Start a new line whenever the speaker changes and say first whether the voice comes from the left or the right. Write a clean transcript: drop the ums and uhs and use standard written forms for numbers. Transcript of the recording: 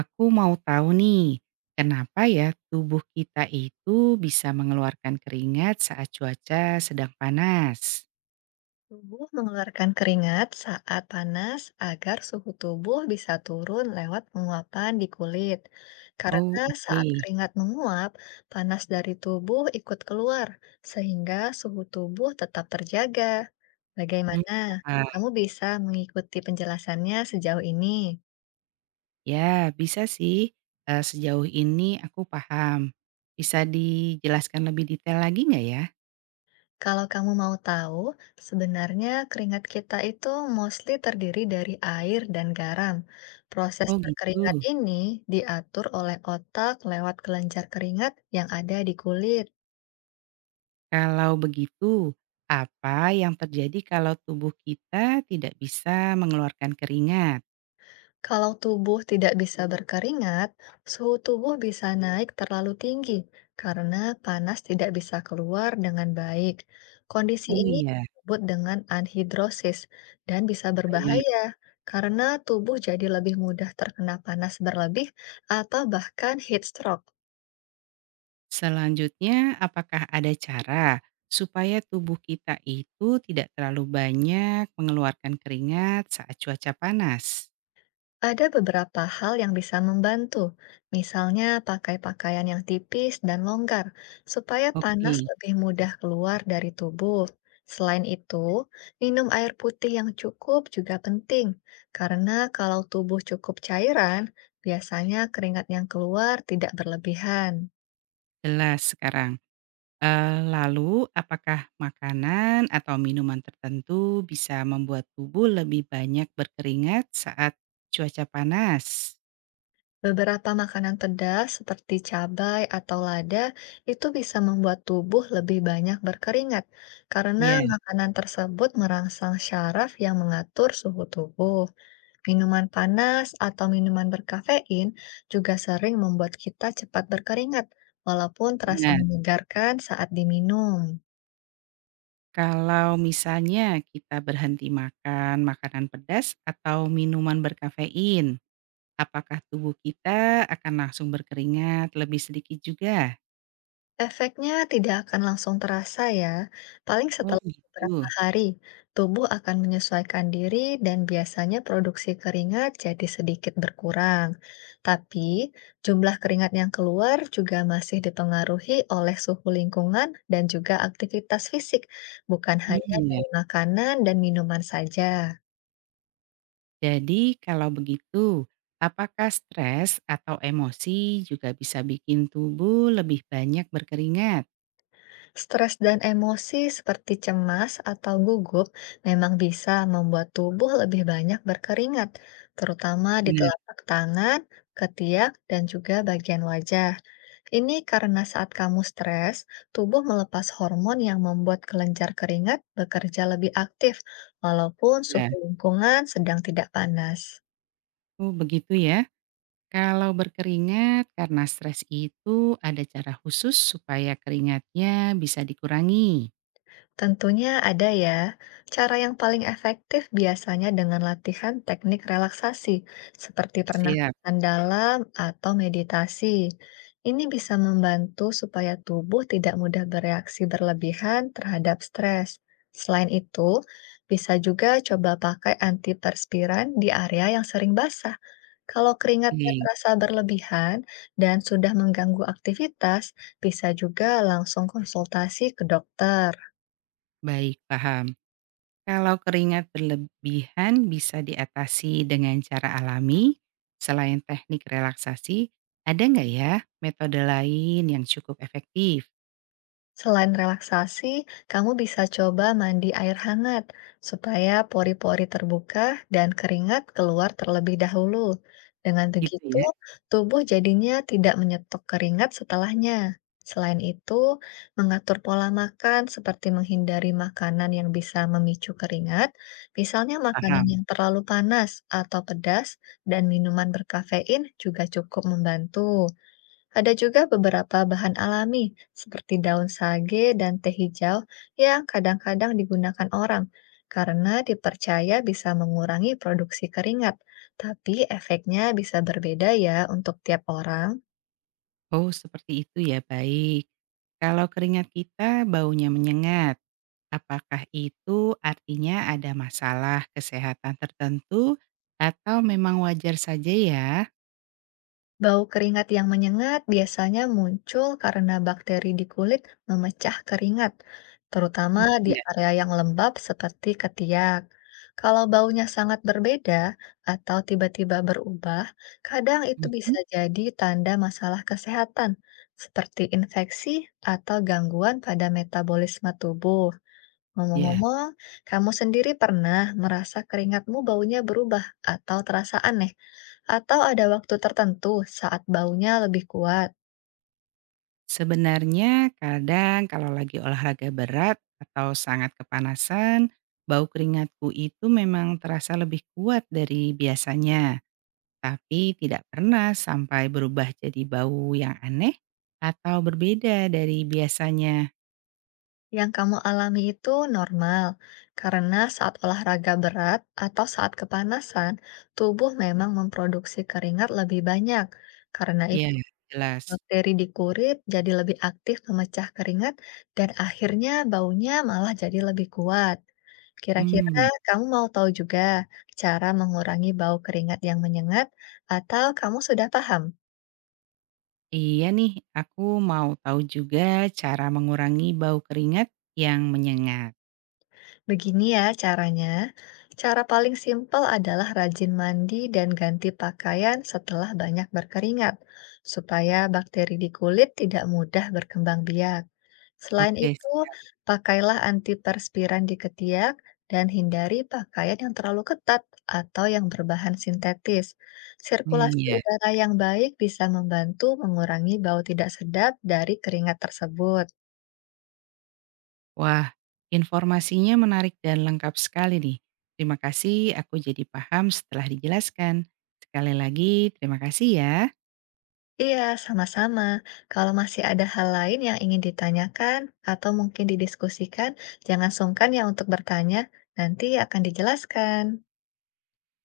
right: Aku mau tahu nih, kenapa ya tubuh kita itu bisa mengeluarkan keringat saat cuaca sedang panas?
left: Tubuh mengeluarkan keringat saat panas agar suhu tubuh bisa turun lewat penguapan di kulit. Karena
right: Oh, oke.
left: saat keringat menguap, panas dari tubuh ikut keluar, sehingga suhu tubuh tetap terjaga.
right: Hmm,
left: Bagaimana?
right: paham.
left: Kamu bisa mengikuti penjelasannya sejauh ini?
right: Ya, bisa sih. Sejauh ini aku paham. Bisa dijelaskan lebih detail lagi nggak ya?
left: Kalau kamu mau tahu, sebenarnya keringat kita itu mostly terdiri dari air dan garam. Proses
right: Oh
left: berkeringat
right: gitu.
left: ini diatur oleh otak lewat kelenjar keringat yang ada di kulit.
right: Kalau begitu, apa yang terjadi kalau tubuh kita tidak bisa mengeluarkan keringat?
left: Kalau tubuh tidak bisa berkeringat, suhu tubuh bisa naik terlalu tinggi karena panas tidak bisa keluar dengan baik. Kondisi
right: Oh
left: ini
right: iya,
left: disebut dengan anhidrosis dan bisa
right: baik.
left: berbahaya karena tubuh jadi lebih mudah terkena panas berlebih atau bahkan heat stroke.
right: Selanjutnya, apakah ada cara supaya tubuh kita itu tidak terlalu banyak mengeluarkan keringat saat cuaca panas?
left: Ada beberapa hal yang bisa membantu, misalnya pakai pakaian yang tipis dan longgar, supaya panas
right: Oke,
left: lebih mudah keluar dari tubuh. Selain itu, minum air putih yang cukup juga penting, karena kalau tubuh cukup cairan, biasanya keringat yang keluar tidak berlebihan.
right: jelas sekarang. Lalu apakah makanan atau minuman tertentu bisa membuat tubuh lebih banyak berkeringat saat cuaca panas?
left: Beberapa makanan pedas seperti cabai atau lada itu bisa membuat tubuh lebih banyak berkeringat karena
right: Ya,
left: makanan tersebut merangsang syaraf yang mengatur suhu tubuh. Minuman panas atau minuman berkafein juga sering membuat kita cepat berkeringat, walaupun terasa
right: benar.
left: menyegarkan saat diminum.
right: Kalau misalnya kita berhenti makan makanan pedas atau minuman berkafein. Apakah tubuh kita akan langsung berkeringat lebih sedikit juga?
left: Efeknya tidak akan langsung terasa ya, paling
right: Oh
left: setelah beberapa
right: gitu,
left: hari, tubuh akan menyesuaikan diri dan biasanya produksi keringat jadi sedikit berkurang. Tapi jumlah keringat yang keluar juga masih dipengaruhi oleh suhu lingkungan dan juga aktivitas fisik, bukan
right: mmm,
left: hanya
right: iya.
left: dari makanan dan minuman saja.
right: Jadi kalau begitu, apakah stres atau emosi juga bisa bikin tubuh lebih banyak berkeringat?
left: Stres dan emosi seperti cemas atau gugup memang bisa membuat tubuh lebih banyak berkeringat, terutama di
right: Benar.
left: telapak tangan, ketiak, dan juga bagian wajah. Ini karena saat kamu stres, tubuh melepas hormon yang membuat kelenjar keringat bekerja lebih aktif, walaupun
right: Ya.
left: suhu lingkungan sedang tidak panas.
right: Oh begitu ya. Kalau berkeringat karena stres itu, ada cara khusus supaya keringatnya bisa dikurangi?
left: Tentunya ada ya. Cara yang paling efektif biasanya dengan latihan teknik relaksasi, seperti
right: Siap,
left: pernafasan dalam atau meditasi. Ini bisa membantu supaya tubuh tidak mudah bereaksi berlebihan terhadap stres. Selain itu, bisa juga coba pakai antiperspiran di area yang sering basah. Kalau keringatnya
right: oke.
left: terasa berlebihan dan sudah mengganggu aktivitas, bisa juga langsung konsultasi ke dokter.
right: Baik, paham. Kalau keringat berlebihan bisa diatasi dengan cara alami, selain teknik relaksasi, ada nggak ya metode lain yang cukup efektif?
left: Selain relaksasi, kamu bisa coba mandi air hangat supaya pori-pori terbuka dan keringat keluar terlebih dahulu. Dengan
right: Gitu
left: begitu,
right: ya,
left: tubuh jadinya tidak menyetok keringat setelahnya. Selain itu, mengatur pola makan seperti menghindari makanan yang bisa memicu keringat, misalnya makanan
right: paham.
left: yang terlalu panas atau pedas, dan minuman berkafein juga cukup membantu. Ada juga beberapa bahan alami seperti daun sage dan teh hijau yang kadang-kadang digunakan orang karena dipercaya bisa mengurangi produksi keringat. Tapi efeknya bisa berbeda ya untuk tiap orang.
right: Oh, seperti itu ya, baik. Kalau keringat kita baunya menyengat, apakah itu artinya ada masalah kesehatan tertentu atau memang wajar saja ya?
left: Bau keringat yang menyengat biasanya muncul karena bakteri di kulit memecah keringat, terutama
right: Hmm,
left: di
right: ya.
left: area yang lembab seperti ketiak. Kalau baunya sangat berbeda atau tiba-tiba berubah, kadang itu bisa
right: Mhm.
left: jadi tanda masalah kesehatan, seperti infeksi atau gangguan pada metabolisme tubuh.
right: Iya.
left: Ngomong-ngomong, kamu sendiri pernah merasa keringatmu baunya berubah atau terasa aneh? Atau ada waktu tertentu saat baunya lebih kuat?
right: Sebenarnya kadang kalau lagi olahraga berat atau sangat kepanasan, bau keringatku itu memang terasa lebih kuat dari biasanya, tapi tidak pernah sampai berubah jadi bau yang aneh atau berbeda dari biasanya.
left: Yang kamu alami itu normal, karena saat olahraga berat atau saat kepanasan, tubuh memang memproduksi keringat lebih banyak. Karena
right: Ya,
left: itu,
right: jelas.
left: bakteri di kulit jadi lebih aktif memecah keringat dan akhirnya baunya malah jadi lebih kuat. Kira-kira
right: Hmm,
left: kamu mau tahu juga cara mengurangi bau keringat yang menyengat atau kamu sudah paham?
right: iya nih, aku mau tahu juga cara mengurangi bau keringat yang menyengat.
left: Begini ya caranya. Cara paling simpel adalah rajin mandi dan ganti pakaian setelah banyak berkeringat, supaya bakteri di kulit tidak mudah berkembang biak. Selain
right: Oke,
left: itu,
right: siap.
left: pakailah antiperspiran di ketiak dan hindari pakaian yang terlalu ketat atau yang berbahan sintetis.
right: Hmm,
left: Sirkulasi
right: ya.
left: udara yang baik bisa membantu mengurangi bau tidak sedap dari keringat tersebut.
right: Wah, informasinya menarik dan lengkap sekali nih. Terima kasih, aku jadi paham setelah dijelaskan. Sekali lagi, terima kasih ya.
left: Iya, sama-sama. Kalau masih ada hal lain yang ingin ditanyakan atau mungkin didiskusikan, jangan sungkan ya untuk bertanya. Nanti akan dijelaskan.